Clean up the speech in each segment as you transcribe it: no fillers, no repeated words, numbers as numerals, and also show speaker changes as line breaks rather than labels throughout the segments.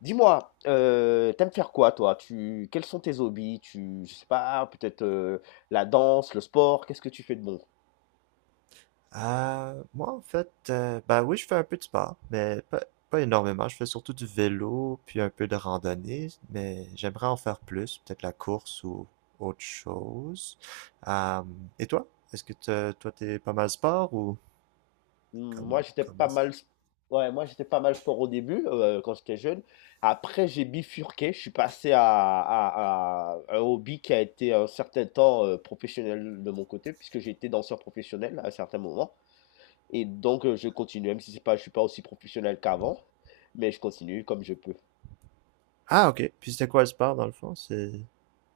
Dis-moi, tu faire quoi toi? Tu Quels sont tes hobbies? Tu Je sais pas, peut-être, la danse, le sport? Qu'est-ce que tu fais de bon?
Moi, en fait, ben oui, je fais un peu de sport, mais pas énormément. Je fais surtout du vélo, puis un peu de randonnée, mais j'aimerais en faire plus, peut-être la course ou autre chose. Euh, et toi? Est-ce que toi, t'es pas mal sport ou
Hmm. Moi, j'étais
comment
pas
ça?
mal s Ouais, moi, j'étais pas mal sport au début, quand j'étais jeune. Après, j'ai bifurqué, je suis passé à un hobby qui a été un certain temps, professionnel de mon côté puisque j'ai été danseur professionnel à un certain moment et donc je continue, même si c'est pas je suis pas aussi professionnel qu'avant, mais je continue comme je peux.
Ah, ok. Puis c'était quoi le sport dans le fond? C'est.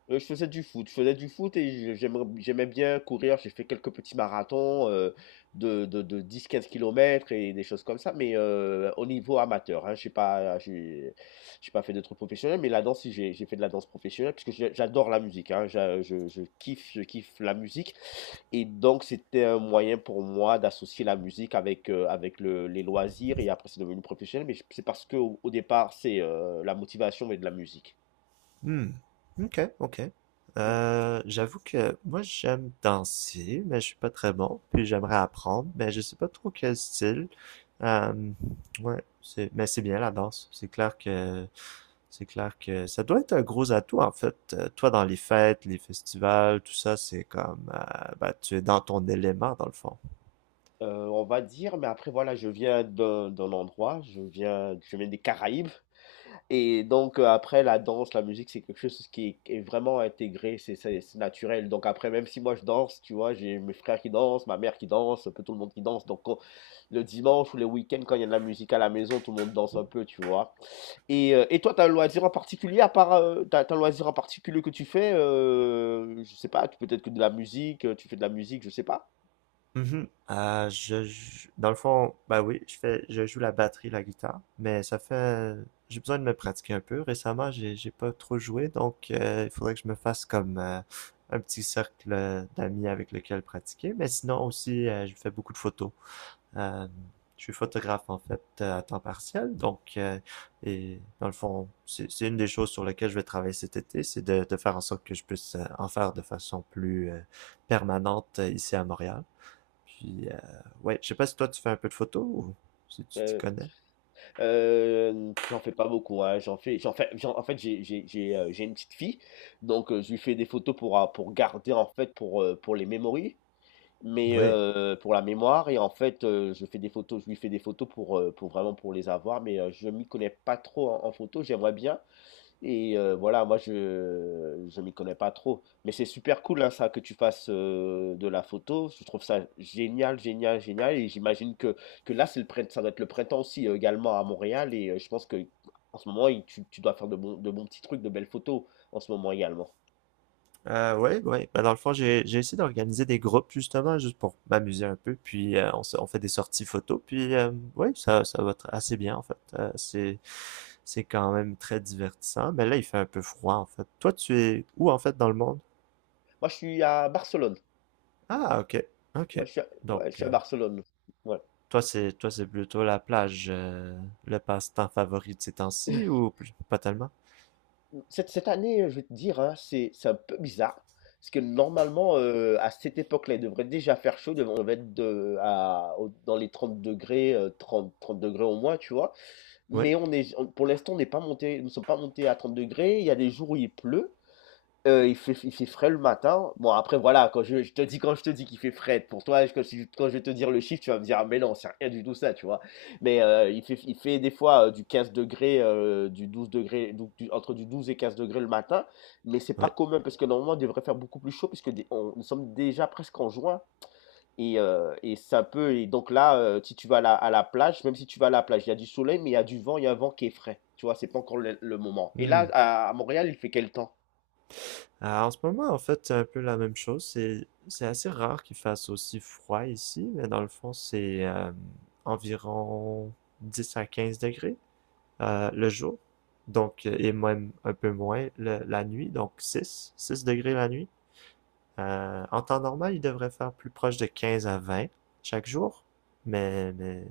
Je faisais du foot et je j'aimerais j'aimais bien courir. J'ai fait quelques petits marathons, de 10 15 kilomètres et des choses comme ça, mais au niveau amateur, hein. je J'ai pas j'ai j'ai pas fait de trucs professionnels, mais la danse, si, j'ai fait de la danse professionnelle puisque je j'adore la musique, hein. J'a je kiffe la musique et donc c'était un moyen pour moi d'associer la musique avec le les loisirs et après c'est devenu professionnel, mais c'est parce que au départ, c'est, la motivation et de la musique.
Hmm. Ok, ok.
Mmh.
J'avoue que moi j'aime danser, mais je suis pas très bon. Puis j'aimerais apprendre, mais je sais pas trop quel style. Euh, ouais, mais c'est bien la danse. C'est clair que ça doit être un gros atout en fait. Toi dans les fêtes, les festivals, tout ça, c'est comme bah, tu es dans ton élément dans le fond.
Heu, on va dire, mais après voilà, je viens d'un endroit, je viens des Caraïbes. Et donc après la danse, la musique, c'est quelque chose qui est vraiment intégré, c'est naturel. Donc après, même si moi je danse, tu vois, j'ai mes frères qui dansent, ma mère qui danse, un peu tout le monde qui danse. Donc le dimanche ou le week-end, quand il y a de la musique à la maison, tout le monde danse un peu, tu vois. Et toi, t'as un loisir en particulier, à part, t'as un loisir en particulier que tu fais, je sais pas, peut-être que de la musique, tu fais de la musique, je sais pas.
Mhm. Dans le fond, bah oui, je joue la batterie, la guitare, mais ça fait, j'ai besoin de me pratiquer un peu. Récemment, j'ai pas trop joué, donc il faudrait que je me fasse comme un petit cercle d'amis avec lequel pratiquer. Mais sinon aussi, je fais beaucoup de photos. Euh, je suis photographe en fait à temps partiel, donc et dans le fond, c'est une des choses sur lesquelles je vais travailler cet été, c'est de faire en sorte que je puisse en faire de façon plus permanente ici à Montréal. Puis, ouais, je sais pas si toi tu fais un peu de photos ou si tu t'y
Euh,
connais.
j'en fais pas beaucoup, hein, j'en fais j'en en fait, j'ai une petite fille, donc je lui fais des photos pour garder, en fait, pour les memories, mais
Oui.
pour la mémoire et en fait, je lui fais des photos pour vraiment pour les avoir, mais je m'y connais pas trop en photo. J'aimerais bien, et voilà, moi je m'y connais pas trop, mais c'est super cool hein, ça que tu fasses de la photo. Je trouve ça génial, génial, génial. Et j'imagine que là ça doit être le printemps aussi également à Montréal. Et je pense que en ce moment tu dois faire de bons petits trucs, de belles photos en ce moment également.
Ouais, ouais. Ben, dans le fond, j'ai essayé d'organiser des groupes justement, juste pour m'amuser un peu. Puis, on fait des sorties photos. Puis, ouais, ça va assez bien en fait. C'est quand même très divertissant. Mais là, il fait un peu froid en fait. Toi, tu es où en fait dans le monde?
Moi je suis à Barcelone.
Ah, ok,
Ouais,
ok. Donc,
je suis à Barcelone. Ouais.
toi, c'est plutôt la plage, le passe-temps favori de ces temps-ci ou pas tellement?
Cette année, je vais te dire, hein, c'est un peu bizarre. Parce que normalement, à cette époque-là, il devrait déjà faire chaud. Devrait On va être de à au dans les 30 degrés, trente 30 °C au moins, tu vois?
Oui,
Mais on est on pour l'instant, on n'est pas monté nous ne sommes pas montés à 30 degrés. Il y a des jours où il pleut. Il fait frais le matin. Bon après voilà, quand je te dis qu'il fait frais, pour toi, quand si quand je vais te dire le chiffre, tu vas me dire: «Ah mais non, c'est rien du tout ça», tu vois? Mais, il fait des fois, du 15°, du 12 degrés donc du 12 et 15 degrés le matin, mais c'est pas commun parce que normalement, il devrait faire beaucoup plus chaud puisque dé on nous sommes déjà presque en juin et ça peut et donc là, si tu vas à la plage, même si tu vas à la plage, il y a du soleil, mais il y a du vent, il y a un vent qui est frais, tu vois? C'est pas encore le moment et là,
oui.
à Montréal, il fait quel temps?
Ah, en ce moment, en fait, c'est un peu la même chose. C'est assez rare qu'il fasse aussi froid ici, mais dans le fond, c'est environ 10 à 15 degrés le jour. Donc, et même un peu moins la nuit, donc 6, 6 degrés la nuit. En temps normal, il devrait faire plus proche de 15 à 20 chaque jour. Mais,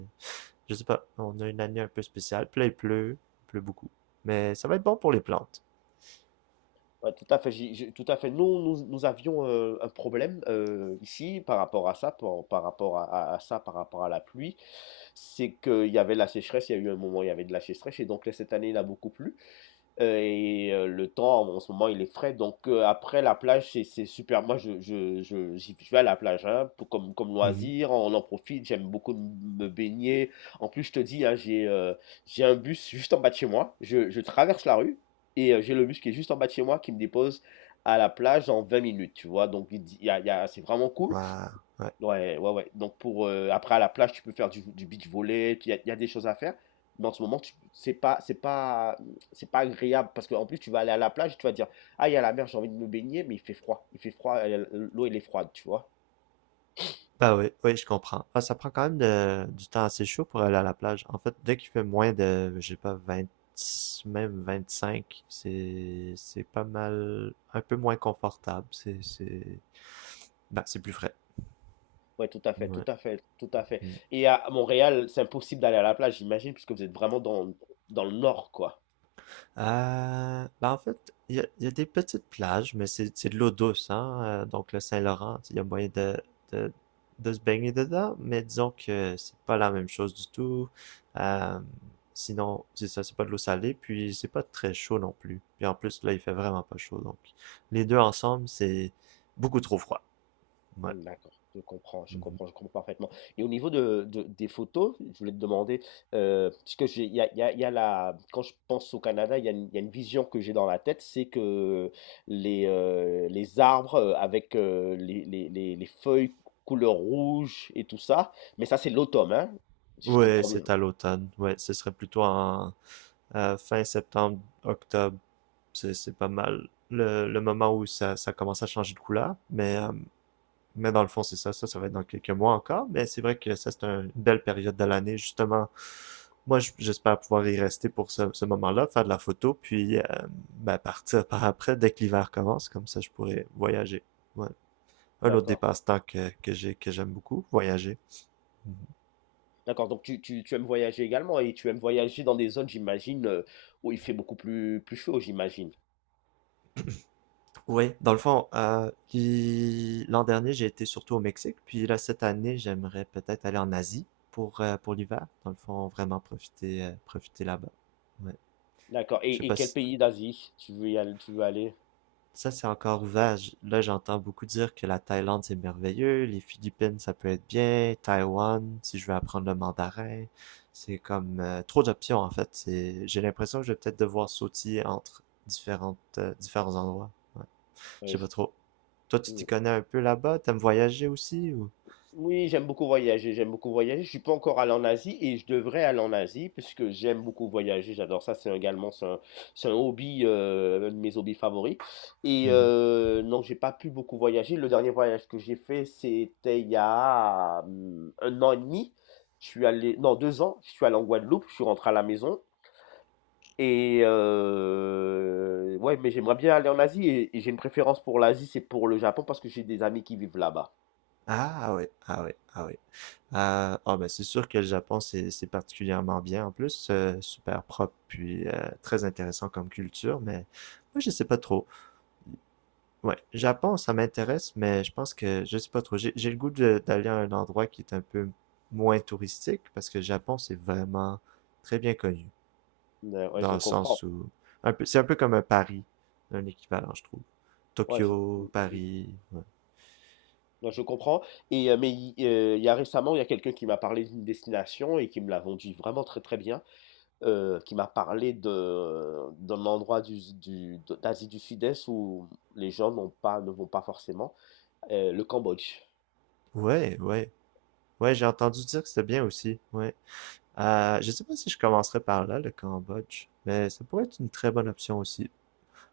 je sais pas, on a une année un peu spéciale. Puis là, il pleut beaucoup. Mais ça va être bon pour les plantes.
Ouais, tout à fait. Tout à fait. Nous avions un problème ici par rapport à ça, par rapport à ça, par rapport à la pluie. C'est qu'il y avait la sécheresse. Il y a eu un moment, où il y avait de la sécheresse, et donc là, cette année, il a beaucoup plu. Et le temps, en ce moment, il est frais. Donc après la plage, c'est super. Moi, je vais à la plage hein, comme
Mhm.
loisir. On en profite. J'aime beaucoup me baigner. En plus, je te dis, hein, j'ai un bus juste en bas de chez moi. Je traverse la rue et j'ai le bus qui est juste en bas de chez moi qui me dépose à la plage en 20 minutes, tu vois? Donc il y a c'est vraiment cool.
Waouh, ouais.
Ouais, ouais, ouais. Donc après à la plage, tu peux faire du beach volley, il y a des choses à faire. Mais en ce moment, tu c'est pas agréable parce qu'en plus, tu vas aller à la plage, tu vas dire: «Ah, il y a la mer, j'ai envie de me baigner», mais il fait froid. Il fait froid, l'eau, elle est froide, tu vois?
Bah oui, oui, je comprends. Ah, ça prend quand même du temps assez chaud pour aller à la plage. En fait, dès qu'il fait moins de, je sais pas, 20, même 25, c'est pas mal, un peu moins confortable. Bah, c'est plus frais.
Ouais, tout à fait, tout
Ouais.
à fait, tout à fait.
Mm.
Et à Montréal, c'est impossible d'aller à la plage, j'imagine, puisque vous êtes vraiment dans le nord, quoi.
Ben en fait, il y a des petites plages, mais c'est de l'eau douce, hein? Donc le Saint-Laurent, il y a moyen de, de se baigner dedans, mais disons que c'est pas la même chose du tout. Euh, Sinon, c'est ça, c'est pas de l'eau salée, puis c'est pas très chaud non plus. Puis en plus, là, il fait vraiment pas chaud, donc les deux ensemble, c'est beaucoup trop froid. Ouais.
Mmh, d'accord, je comprends, je
Mhm.
comprends, je comprends parfaitement et au niveau de des photos, je voulais te demander, parce que j'ai il y a il y a il y a la quand je pense au Canada, il y a une vision que j'ai dans la tête, c'est que les arbres, avec, les feuilles couleur rouge et tout ça, mais ça, c'est l'automne, hein? Si je
Ouais,
comprends bien?
c'est à l'automne. Ouais, ce serait plutôt en fin septembre, octobre, c'est pas mal le moment où ça commence à changer de couleur. Mais dans le fond, c'est ça. Ça va être dans quelques mois encore. Mais c'est vrai que ça, c'est une belle période de l'année, justement. Moi, j'espère pouvoir y rester pour ce moment-là, faire de la photo, puis ben, partir par après dès que l'hiver commence. Comme ça, je pourrais voyager. Ouais. Un autre
D'accord,
dépasse-temps que j'ai, que j'aime beaucoup, voyager.
d'accord, donc tu aimes voyager également et tu aimes voyager dans des zones, j'imagine, où il fait beaucoup plus chaud, j'imagine?
Oui, dans le fond, puis l'an dernier, j'ai été surtout au Mexique, puis là, cette année, j'aimerais peut-être aller en Asie pour l'hiver. Dans le fond, vraiment profiter là-bas. Ouais.
D'accord
Je sais
et
pas
quel
si
pays d'Asie tu veux aller?
ça, c'est encore ouvert. Là, j'entends beaucoup dire que la Thaïlande, c'est merveilleux, les Philippines, ça peut être bien, Taïwan, si je veux apprendre le mandarin. C'est comme trop d'options, en fait. C'est, j'ai l'impression que je vais peut-être devoir sautiller entre différents endroits. Je
Ouais,
sais pas trop. Toi, tu t'y
euh,
connais un peu là-bas? T'aimes voyager aussi ou?
oui, j'aime beaucoup voyager, j'aime beaucoup voyager. Je suis pas encore allé en Asie et je devrais aller en Asie puisque j'aime beaucoup voyager, j'adore ça. C'est un hobby, un de mes hobbies favoris. Et
Mhm.
non, j'ai pas pu beaucoup voyager. Le dernier voyage que j'ai fait, c'était il y a un an et demi. Je suis allé, non, 2 ans. Je suis allé en Guadeloupe. Je suis rentré à la maison. Et ouais, mais j'aimerais bien aller en Asie et j'ai une préférence pour l'Asie, c'est pour le Japon parce que j'ai des amis qui vivent là-bas.
Ah ouais, ah ouais, ah ouais. Ah, ah, ben c'est sûr que le Japon, c'est particulièrement bien en plus, super propre, puis très intéressant comme culture, mais moi je sais pas trop. Ouais, Japon, ça m'intéresse, mais je pense que je sais pas trop. J'ai le goût d'aller à un endroit qui est un peu moins touristique, parce que le Japon, c'est vraiment très bien connu.
Ouais, ouais,
Dans
je
le
comprends.
sens où c'est un peu comme un Paris, un équivalent, je trouve.
Ouais,
Tokyo,
mm, mm.
Paris, ouais.
Non, je comprends. Et, mais il y a récemment, il y a quelqu'un qui m'a parlé d'une destination et qui me l'a vendu vraiment très très bien, qui m'a parlé d'un endroit d'Asie du Sud-Est où les gens n'ont pas, ne vont pas forcément, le Cambodge.
Ouais, ouais. Ouais, j'ai entendu dire que c'était bien aussi. Ouais. Je sais pas si je commencerai par là, le Cambodge, mais ça pourrait être une très bonne option aussi.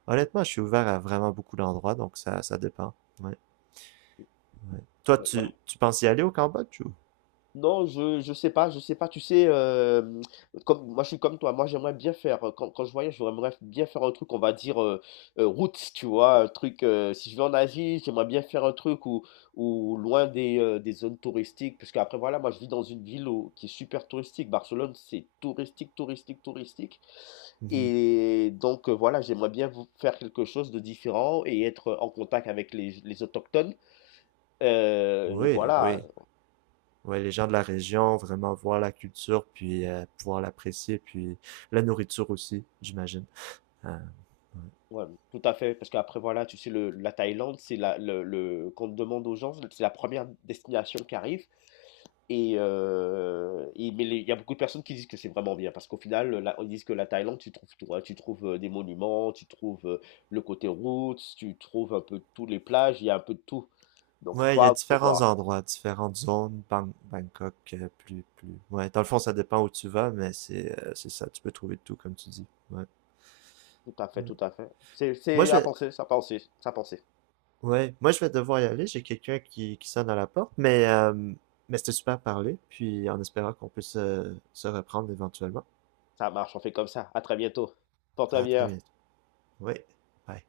Honnêtement, je suis ouvert à vraiment beaucoup d'endroits, donc ça dépend. Ouais. Toi,
Ouais, voilà.
tu penses y aller au Cambodge ou?
Non, je sais pas, je sais pas. Tu sais, comme moi, je suis comme toi. Moi, j'aimerais bien faire, quand je voyage, j'aimerais bien faire un truc, on va dire, roots, tu vois? Un truc, si je vais en Asie, j'aimerais bien faire un truc où loin des zones touristiques. Puisqu'après, voilà, moi, je vis dans une ville où qui est super touristique. Barcelone, c'est touristique, touristique, touristique
Mhm.
et donc voilà, j'aimerais bien vou faire quelque chose de différent et être en contact avec les autochtones, et
Oui,
voilà.
oui. Ouais, les gens de la région, vraiment voir la culture, puis pouvoir l'apprécier, puis la nourriture aussi, j'imagine. Euh, ouais,
Ouais, tout à fait, parce qu'après voilà, tu sais le la Thaïlande, c'est la le qu'on demande aux gens, c'est la première destination qui arrive et mais les il y a beaucoup de personnes qui disent que c'est vraiment bien parce qu'au final, la ils disent que la Thaïlande, tu trouves tout, hein. Tu trouves, des monuments, tu trouves, le côté roots, tu trouves un peu tous les plages, il y a un peu de tout. Donc
ouais,
faut
il y a
faut
différents
voir.
endroits, différentes zones, Bangkok, plus, plus. Ouais, dans le fond, ça dépend où tu vas, mais c'est ça, tu peux trouver tout, comme tu dis. Ouais,
Tout à fait,
ouais.
tout à fait. C'est
Moi,
c'est
je
à
vais,
penser, ça penser, ça penser.
ouais, moi, je vais devoir y aller, j'ai quelqu'un qui sonne à la porte, mais c'était super à parler, puis en espérant qu'on puisse se reprendre éventuellement.
Ça marche, on fait comme ça. À très bientôt. Porte-toi
À très
bien.
bientôt. Oui. Bye.